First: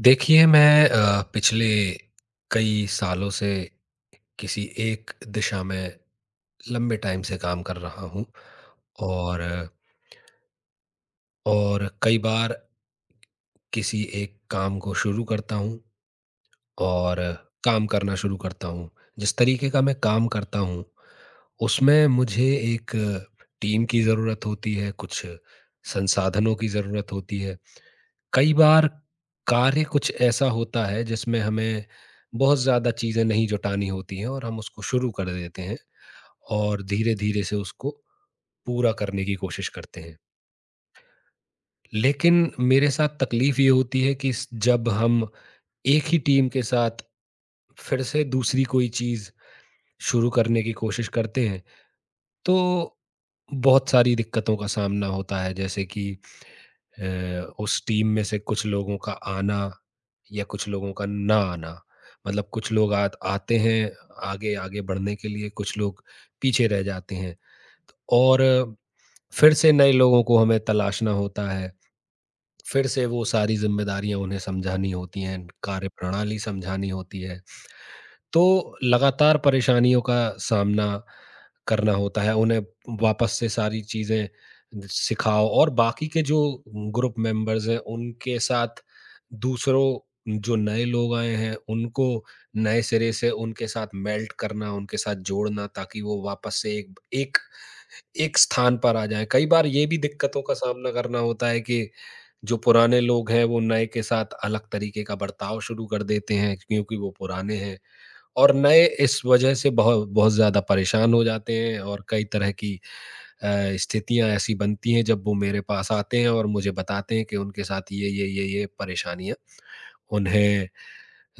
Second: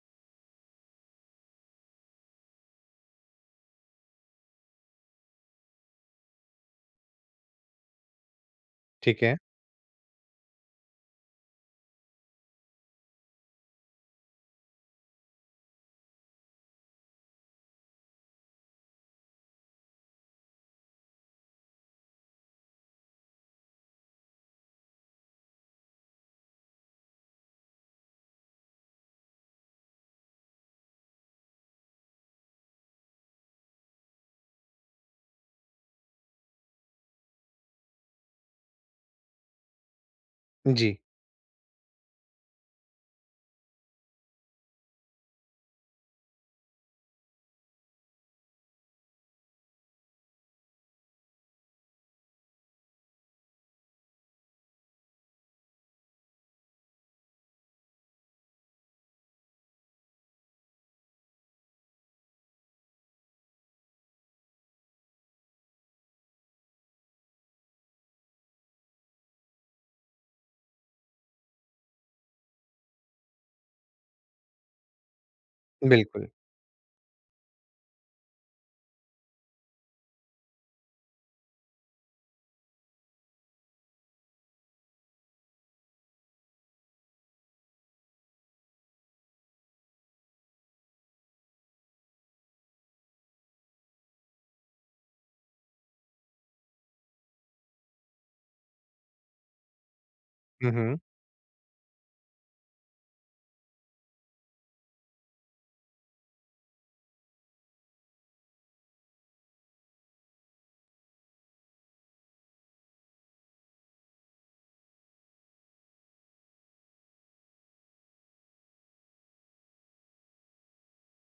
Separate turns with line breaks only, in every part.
देखिए मैं पिछले कई सालों से किसी एक दिशा में लंबे टाइम से काम कर रहा हूँ।
ठीक है।
और और कई बार किसी एक काम को शुरू करता हूँ और काम करना शुरू करता हूँ। जिस तरीके का मैं काम करता हूँ उसमें मुझे एक टीम की ज़रूरत होती है, कुछ संसाधनों की ज़रूरत होती है। कई बार कार्य कुछ ऐसा होता है जिसमें हमें बहुत ज़्यादा चीज़ें नहीं जुटानी होती हैं और हम उसको शुरू कर देते हैं और धीरे धीरे से उसको पूरा करने की कोशिश करते हैं।
जी,
लेकिन मेरे साथ तकलीफ ये होती है कि जब हम एक ही टीम के साथ फिर से दूसरी कोई चीज़ शुरू करने की कोशिश करते हैं तो बहुत सारी दिक्कतों का सामना होता है। जैसे कि उस टीम में से कुछ लोगों का आना या कुछ लोगों का ना आना। मतलब कुछ लोग आते हैं आगे आगे बढ़ने के लिए, कुछ लोग पीछे रह जाते हैं और फिर से नए लोगों को हमें तलाशना होता है। फिर से वो सारी जिम्मेदारियां उन्हें समझानी होती हैं, कार्य
बिल्कुल।
प्रणाली समझानी होती है। तो लगातार परेशानियों का सामना करना होता है। उन्हें वापस से सारी चीज़ें सिखाओ, और बाकी के जो ग्रुप मेंबर्स हैं, उनके साथ दूसरों जो नए लोग आए हैं, उनको नए सिरे से उनके साथ मेल्ट करना, उनके साथ जोड़ना, ताकि वो वापस से एक एक एक स्थान पर आ जाएँ। कई बार ये भी दिक्कतों का
हुँ,
सामना
हुँ।
करना होता है कि जो पुराने लोग हैं, वो नए के साथ अलग तरीके का बर्ताव शुरू कर देते हैं क्योंकि वो पुराने हैं। और नए इस वजह से बहुत बहुत ज़्यादा परेशान हो जाते हैं और कई तरह की अ, स्थितियाँ ऐसी बनती हैं जब वो मेरे पास आते हैं और मुझे बताते हैं कि उनके साथ ये परेशानियाँ उन्हें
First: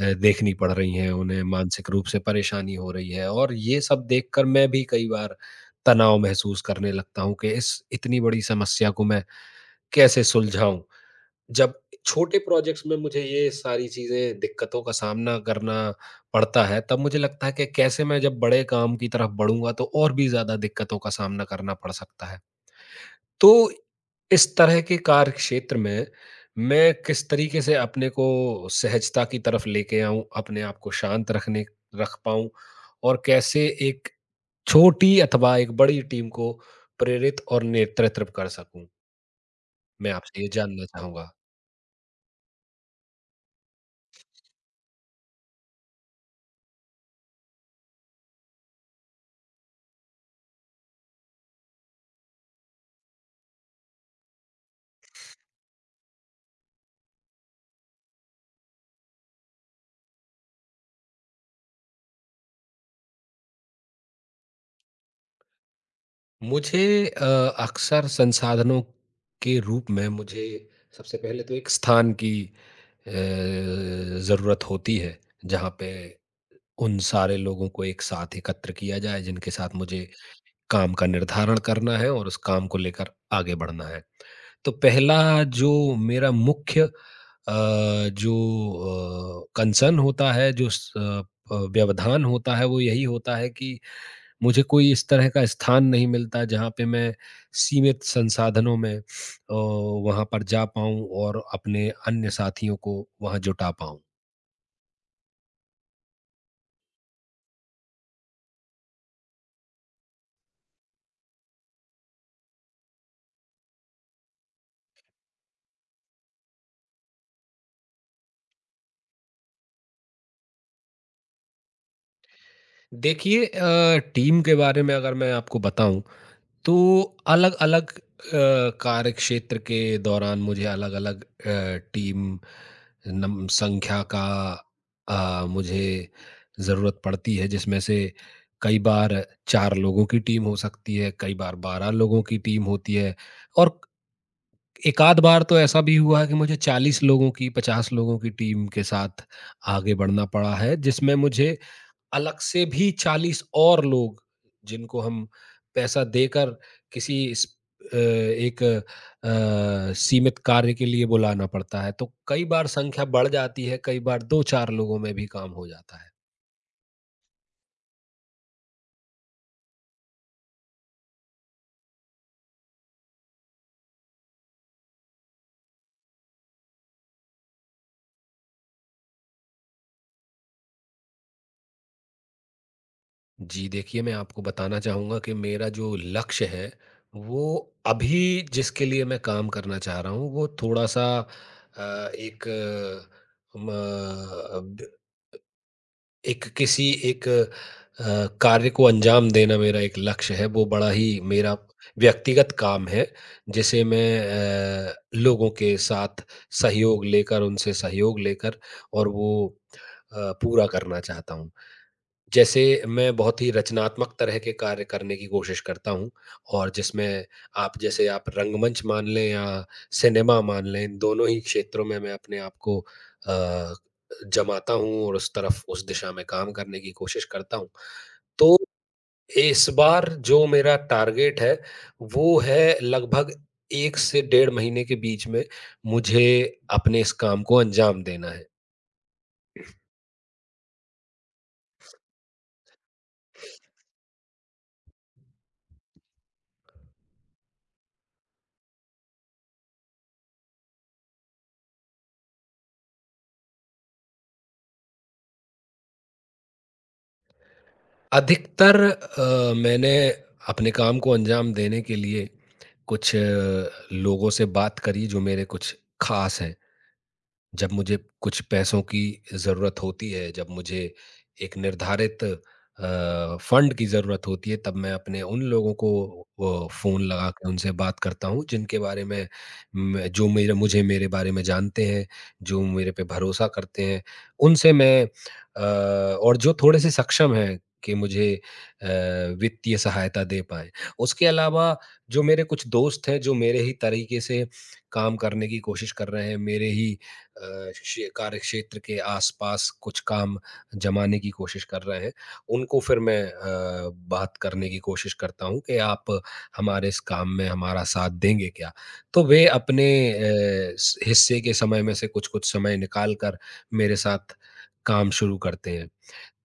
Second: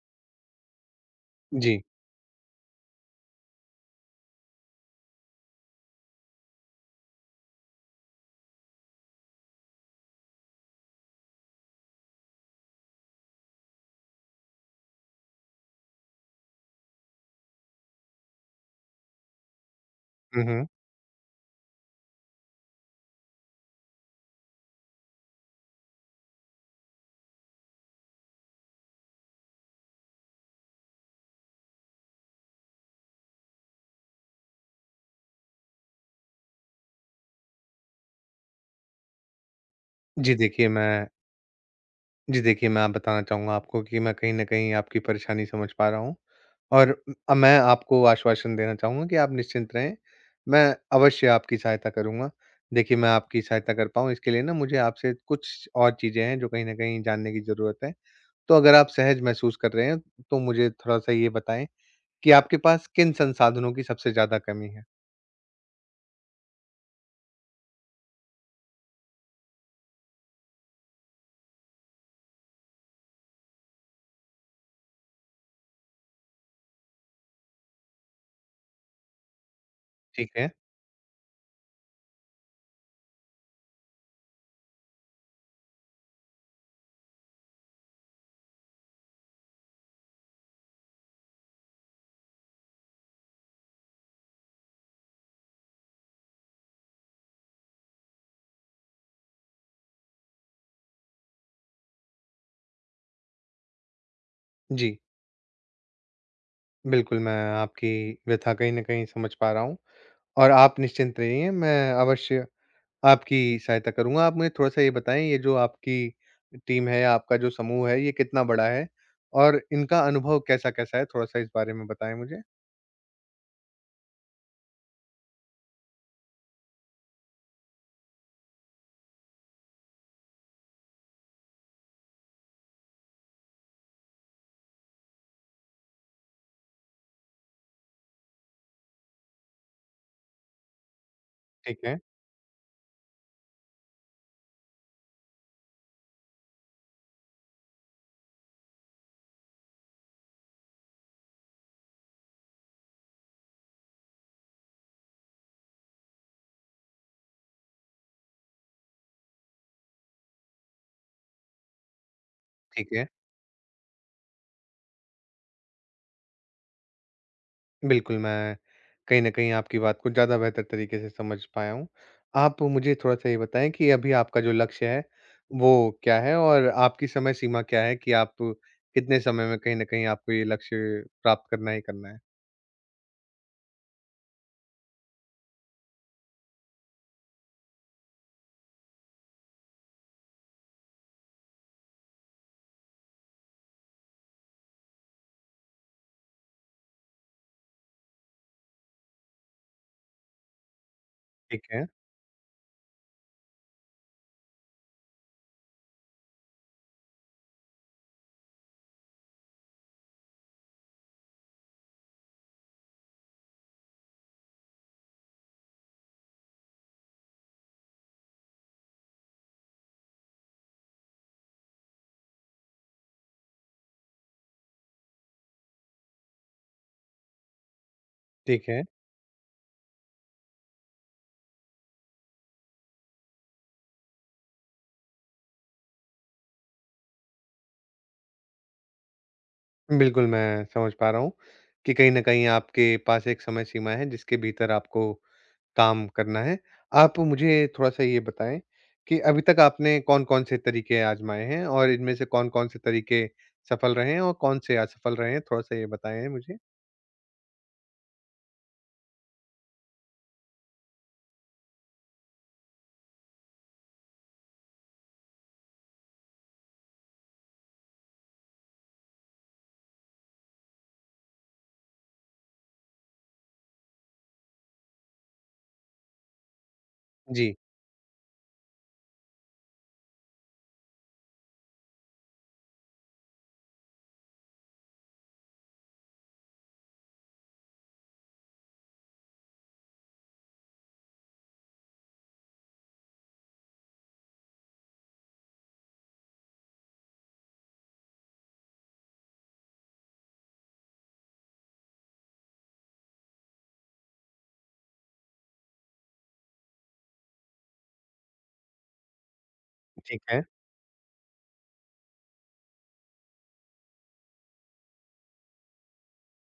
देखनी पड़ रही हैं, उन्हें
जी।
मानसिक रूप से परेशानी हो रही है। और ये सब देखकर मैं भी कई बार तनाव महसूस करने लगता हूँ कि इस इतनी बड़ी समस्या को मैं कैसे सुलझाऊँ? जब छोटे प्रोजेक्ट्स में मुझे ये सारी चीज़ें दिक्कतों का सामना करना पड़ता है, तब मुझे लगता है कि कैसे मैं जब बड़े काम की तरफ बढ़ूँगा तो और भी
हुँ,
ज़्यादा
हुँ।
दिक्कतों का सामना करना पड़ सकता है। तो इस तरह के कार्यक्षेत्र में मैं किस तरीके से अपने को सहजता की तरफ लेके आऊँ, अपने आप को शांत रखने रख पाऊँ, और कैसे एक छोटी अथवा एक बड़ी टीम को प्रेरित और नेतृत्व कर सकूँ? मैं
जी,
आपसे ये
देखिए
जानना
मैं
चाहूँगा।
जी, देखिए मैं आप बताना चाहूँगा आपको कि मैं कहीं न कहीं आपकी परेशानी समझ पा रहा हूँ और मैं आपको आश्वासन देना चाहूँगा कि आप निश्चिंत रहें, मैं अवश्य आपकी सहायता करूँगा। देखिए मैं आपकी सहायता कर पाऊँ इसके लिए ना मुझे आपसे कुछ और चीज़ें हैं जो कहीं न कहीं जानने की ज़रूरत है। तो अगर आप सहज महसूस कर रहे हैं, तो मुझे थोड़ा-सा ये बताएँ कि आपके पास किन संसाधनों की सबसे ज़्यादा कमी है?
मुझे अक्सर संसाधनों के रूप में मुझे सबसे पहले तो एक स्थान की ज़रूरत होती है, जहाँ पे उन सारे लोगों को एक साथ एकत्र किया जाए, जिनके साथ मुझे
ठीक है।
काम का निर्धारण करना है और उस काम को लेकर आगे बढ़ना है। तो पहला जो मेरा मुख्य जो कंसर्न होता है, जो व्यवधान होता है, वो यही होता है कि मुझे कोई इस तरह का स्थान नहीं मिलता जहाँ पे मैं सीमित संसाधनों में वहाँ पर जा पाऊँ और अपने अन्य साथियों को वहाँ जुटा पाऊँ।
जी। बिल्कुल, मैं आपकी व्यथा कहीं न कहीं समझ पा रहा हूँ और आप निश्चिंत रहिए, मैं अवश्य आपकी सहायता करूँगा। आप मुझे थोड़ा-सा ये बताएँ, ये जो आपकी टीम है, या आपका जो समूह है, ये कितना बड़ा है? और इनका अनुभव कैसा-कैसा है? थोड़ा-सा इस बारे में बताएँ मुझे।
देखिए टीम के बारे में अगर मैं आपको बताऊँ तो अलग अलग कार्य क्षेत्र के दौरान मुझे अलग अलग टीम संख्या का मुझे ज़रूरत पड़ती है, जिसमें से कई बार 4 लोगों की टीम हो सकती है, कई बार
ठीक
बारह
है,
लोगों की टीम होती है। और एक आध बार तो ऐसा भी हुआ है कि मुझे 40 लोगों की, 50 लोगों की टीम के साथ आगे बढ़ना पड़ा है, जिसमें मुझे अलग से भी 40 और लोग जिनको हम पैसा देकर किसी इस एक सीमित कार्य के लिए बुलाना पड़ता है, तो कई बार
ठीक
संख्या
है।
बढ़ जाती है, कई बार 2-4 लोगों में भी काम हो जाता है।
बिल्कुल, मैं कहीं न कहीं आपकी बात को ज़्यादा बेहतर तरीके से समझ पाया हूँ। आप मुझे थोड़ा-सा ये बताएँ कि अभी आपका जो लक्ष्य है, वो क्या है? और आपकी समय सीमा क्या है कि आप कितने समय में कहीं न कहीं आपको ये लक्ष्य प्राप्त करना ही करना है?
जी, देखिए मैं आपको बताना चाहूँगा कि मेरा जो लक्ष्य है, वो अभी जिसके लिए मैं काम करना चाह रहा हूँ, वो थोड़ा-सा अ, एक अ, म एक किसी एक अ, कार्य को अंजाम देना मेरा एक लक्ष्य है। वो बड़ा ही मेरा
ठीक है,
व्यक्तिगत काम है, जिसे मैं लोगों के साथ उनसे सहयोग लेकर और पूरा करना चाहता हूँ। जैसे मैं बहुत ही रचनात्मक तरह के कार्य करने की कोशिश करता हूँ और जिसमें आप रंगमंच मान लें या सिनेमा मान लें, इन दोनों ही क्षेत्रों में मैं अपने आप को जमाता हूँ और उस दिशा में काम करने की कोशिश करता हूँ। तो
ठीक है।
इस बार जो मेरा टारगेट है वो है लगभग 1 से 1.5 महीने के बीच में मुझे अपने इस काम को अंजाम देना है।
बिल्कुल, मैं समझ पा रहा हूँ कि कहीं न कहीं आपके पास एक समय सीमा है जिसके भीतर आपको काम करना है। आप मुझे थोड़ा-सा ये बताएँ कि अभी तक आपने कौन-कौन से तरीके आज़माए हैं और इनमें से कौन-कौन से तरीके सफल रहे हैं और कौन से असफल रहे हैं? थोड़ा-सा ये बताएँ मुझे।
अधिकतर मैंने अपने काम को अंजाम देने के लिए कुछ लोगों से बात करी जो मेरे कुछ खास हैं। जब मुझे कुछ पैसों की ज़रूरत होती है, जब मुझे एक निर्धारित फंड की ज़रूरत होती है, तब मैं अपने उन लोगों को फ़ोन लगा के
जी,
उनसे बात करता हूँ, जिनके बारे में मैं जो मेरे मुझे मेरे बारे में जानते हैं, जो मेरे पे भरोसा करते हैं, उनसे मैं अ, और जो थोड़े-से सक्षम हैं कि मुझे अ, वित्तीय सहायता दे पाएँ। उसके अलावा जो मेरे कुछ दोस्त हैं, जो मेरे ही तरीके से काम करने की कोशिश कर रहे हैं, मेरे ही अ, शे कार्य क्षेत्र के आस-पास कुछ काम जमाने की कोशिश कर रहे हैं, उनको फिर मैं बात करने की कोशिश करता हूँ कि आप हमारे इस काम में हमारा साथ देंगे क्या? तो वे अपने
ठीक है,
अ, स हिस्से के समय में से कुछ-कुछ समय निकाल कर मेरे साथ काम शुरू करते हैं।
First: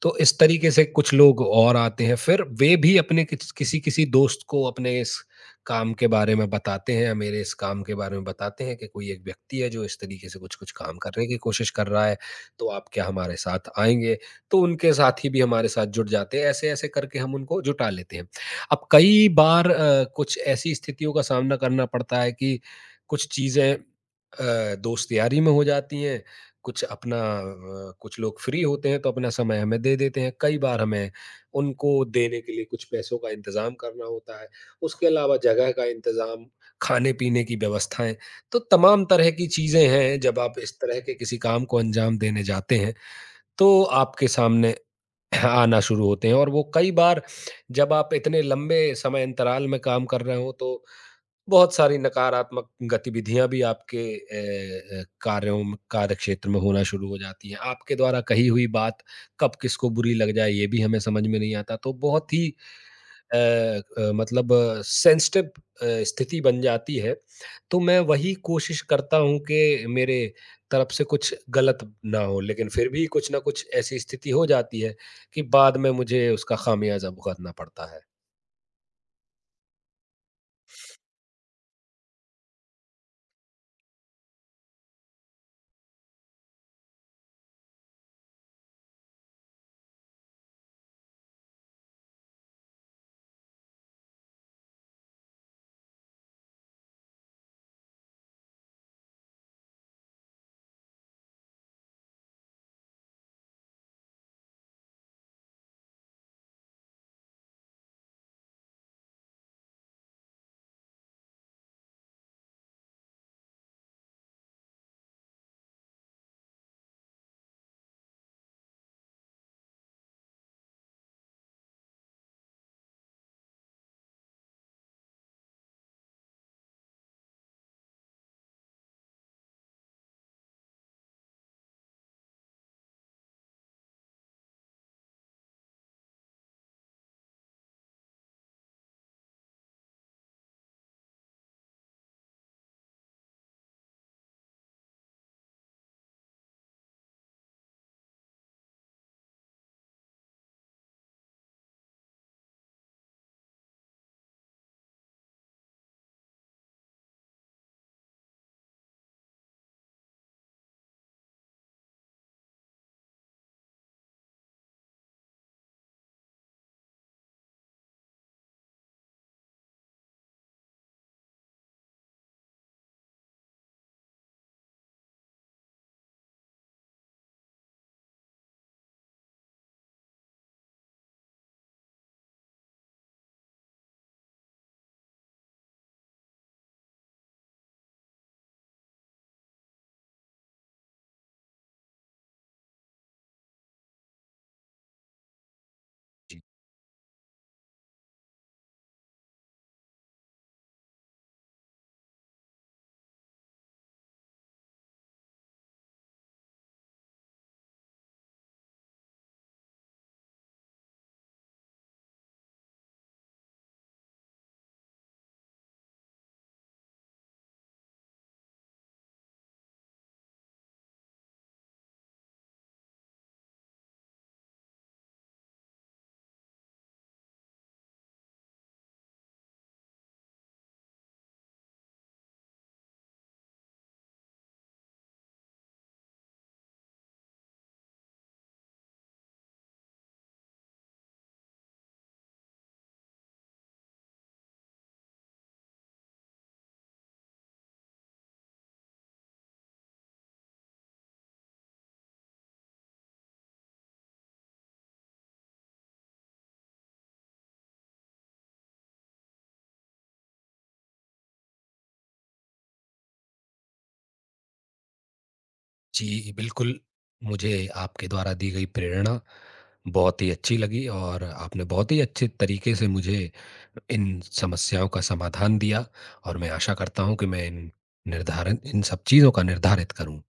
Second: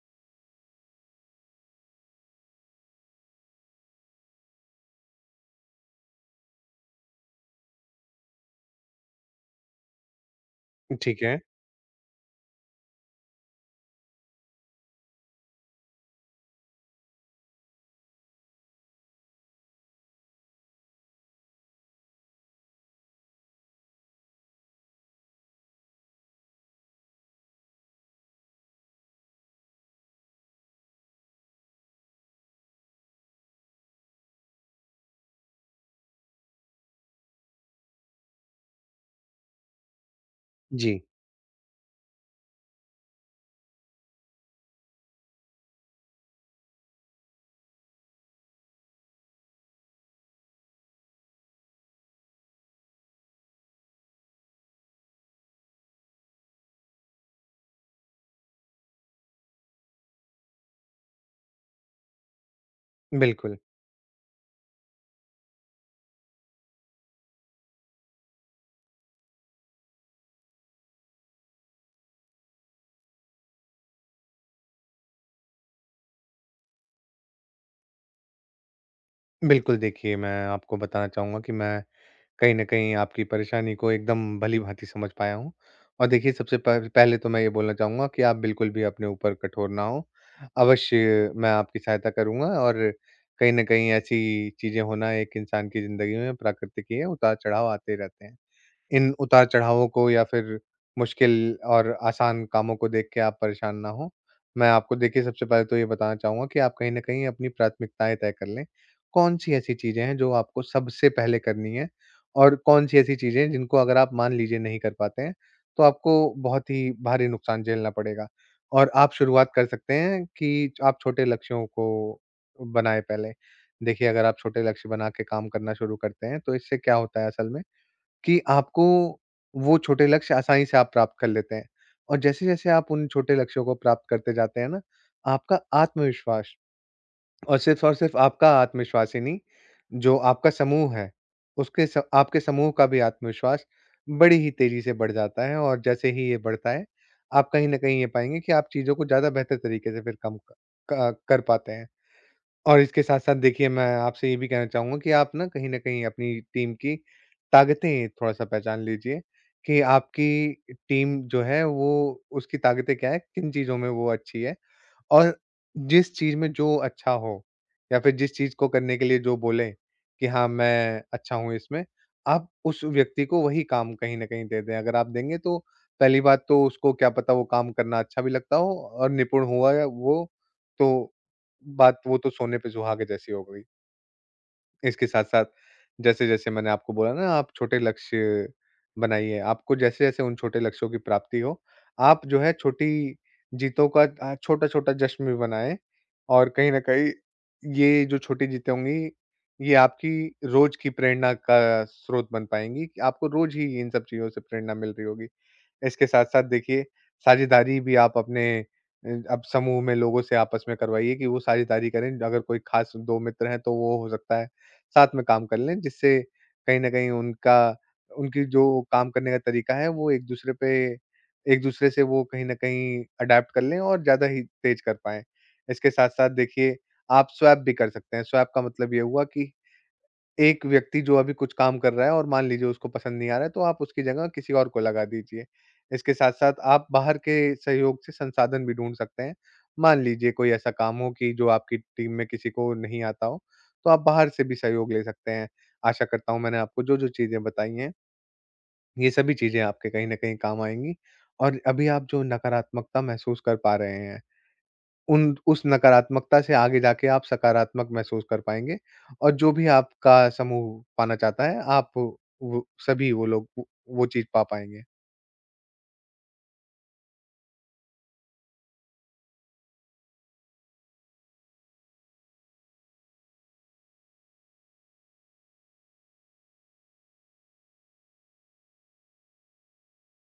तो इस तरीके से कुछ लोग और आते हैं, फिर वे भी अपने किसी-किसी दोस्त को अपने इस काम के बारे में बताते हैं, मेरे इस काम के बारे में बताते हैं कि कोई एक व्यक्ति है जो इस तरीके से कुछ-कुछ काम
ठीक
करने की
है।
कोशिश कर रहा है, तो आप क्या हमारे साथ आएँगे? तो उनके साथी भी हमारे साथ जुड़ जाते हैं, ऐसे-ऐसे करके हम उनको जुटा लेते हैं। अब कई बार कुछ ऐसी स्थितियों का सामना करना पड़ता है कि कुछ चीज़ें दोस्त यारी में हो जाती हैं, कुछ लोग फ्री होते हैं तो अपना समय हमें दे देते हैं, कई बार हमें उनको देने के लिए कुछ पैसों का इंतज़ाम करना होता है, उसके अलावा जगह का इंतज़ाम, खाने-पीने की व्यवस्थाएँ, तो तमाम तरह की चीज़ें हैं। जब आप इस तरह
जी,
के किसी काम को अंजाम देने जाते हैं, तो आपके सामने आना शुरू होते हैं, और वो कई बार जब आप इतने लंबे समय अंतराल में काम कर रहे हों तो बहुत सारी नकारात्मक गतिविधियाँ भी आपके कार्यों में, कार्यक्षेत्र में होना शुरू हो जाती हैं। आपके द्वारा कही हुई बात कब किसको बुरी लग जाए ये भी हमें समझ में नहीं आता। तो बहुत ही अ
बिल्कुल।
अ, मतलब सेंसिटिव स्थिति बन जाती है। तो मैं वही कोशिश करता हूँ कि मेरे तरफ से कुछ गलत ना हो, लेकिन फिर भी कुछ न कुछ ऐसी स्थिति हो जाती है कि बाद में मुझे उसका खामियाज़ा भुगतना पड़ता है।
बिल्कुल, देखिए मैं आपको बताना चाहूँगा कि मैं कहीं न कहीं आपकी परेशानी को एकदम भली-भाँति समझ पाया हूँ। और देखिए सबसे पह पहले तो मैं ये बोलना चाहूँगा कि आप बिल्कुल भी अपने ऊपर कठोर ना हों। अवश्य मैं आपकी सहायता करूँगा और कहीं न कहीं ऐसी चीज़ें होना एक इंसान की ज़िंदगी में प्राकृतिक ही है, उतार-चढ़ाव आते रहते हैं। इन उतार-चढ़ावों को या फिर मुश्किल और आसान कामों को देख के आप परेशान ना हों। मैं आपको देखिए सबसे पहले तो ये बताना चाहूँगा कि आप कहीं न कहीं अपनी प्राथमिकताएँ तय कर लें। कौन-सी ऐसी चीज़ें हैं जो आपको सबसे पहले करनी है और कौन-सी ऐसी चीज़ें हैं जिनको अगर आप मान लीजिए नहीं कर पाते हैं, तो आपको बहुत ही भारी नुकसान झेलना पड़ेगा। और आप शुरुआत कर सकते हैं कि आप छोटे लक्ष्यों को बनाएँ पहले। देखिए अगर आप छोटे लक्ष्य बना के काम करना शुरू करते हैं, तो इससे क्या होता है असल में कि आपको वो छोटे लक्ष्य आसानी से आप प्राप्त कर लेते हैं। और जैसे-जैसे आप उन छोटे लक्ष्यों को प्राप्त करते जाते हैं ना, आपका आत्मविश्वास और सिर्फ़ आपका आत्मविश्वास ही नहीं, जो आपका समूह है, उसके स आपके समूह का भी आत्मविश्वास बड़ी ही तेज़ी से बढ़ जाता है और जैसे ही ये बढ़ता है, आप कहीं न कहीं ये पाएँगे कि आप चीज़ों को ज़्यादा बेहतर तरीके से फिर कम क क कर पाते हैं। और इसके साथ-साथ देखिए मैं आपसे ये भी कहना चाहूँगा कि आप ना कहीं न कहीं अपनी टीम की ताकतें थोड़ा-सा पहचान लीजिए कि आपकी टीम जो है वो उसकी ताकतें क्या है, किन चीज़ों में वो अच्छी है और जिस चीज़ में जो अच्छा हो या फिर जिस चीज़ को करने के लिए जो बोले कि हाँ, मैं अच्छा हूँ इसमें, आप उस व्यक्ति को वही काम कहीं न कहीं दे दें। अगर आप देंगे तो पहली बात तो उसको क्या पता वो काम करना अच्छा भी लगता हो और निपुण हुआ या वो तो बात वो तो सोने पे सुहागे जैसी हो गई। इसके साथ-साथ जैसे-जैसे मैंने आपको बोला ना आप छोटे लक्ष्य बनाइए, आपको जैसे-जैसे उन छोटे लक्ष्यों की प्राप्ति हो, आप जो है छोटी जीतों का छोटा-छोटा जश्न भी मनाएँ
जी।
और कहीं न कहीं ये जो छोटी जीतें होंगी, ये आपकी रोज़ की प्रेरणा का स्रोत बन पाएँगी कि आपको रोज़ ही इन सब चीज़ों से प्रेरणा मिल रही होगी। इसके साथ-साथ देखिए साझेदारी भी आप अपने अब समूह में लोगों से आपस में करवाइए कि वो साझेदारी करें। अगर कोई खास 2 मित्र हैं तो वो हो सकता है साथ में काम कर लें, जिससे कहीं न कहीं उनका उनकी जो काम करने का तरीका है वो एक-दूसरे से वो कहीं न कहीं अडैप्ट कर लें और ज़्यादा ही तेज़ कर पाएँ। इसके साथ-साथ देखिए आप स्वैप भी कर सकते हैं। स्वैप का मतलब ये हुआ कि एक व्यक्ति जो अभी कुछ काम कर रहा है और मान लीजिए उसको पसंद नहीं आ रहा है, तो आप उसकी जगह किसी और को लगा दीजिए। इसके साथ-साथ आप बाहर के सहयोग से संसाधन भी ढूँढ सकते हैं। मान लीजिए कोई ऐसा काम हो कि जो आपकी टीम में किसी को नहीं आता हो, तो आप बाहर से भी सहयोग ले सकते हैं। आशा करता हूँ मैंने आपको जो-जो चीज़ें बताई हैं, ये सभी चीज़ें आपके कहीं न कहीं काम आएँगी और अभी आप जो नकारात्मकता महसूस कर पा रहे हैं उन उस नकारात्मकता से आगे जाके आप सकारात्मक महसूस कर पाएँगे और जो भी आपका समूह पाना चाहता है, आप वो सभी वो लोग वो चीज़ पा पाएँगे।
जी, बिल्कुल। मुझे आपके द्वारा दी गई प्रेरणा बहुत ही अच्छी लगी, और आपने बहुत ही अच्छे तरीके से मुझे इन समस्याओं का समाधान दिया, और मैं आशा करता हूँ कि मैं इन निर्धारण इन सब चीज़ों का निर्धारित करूँ।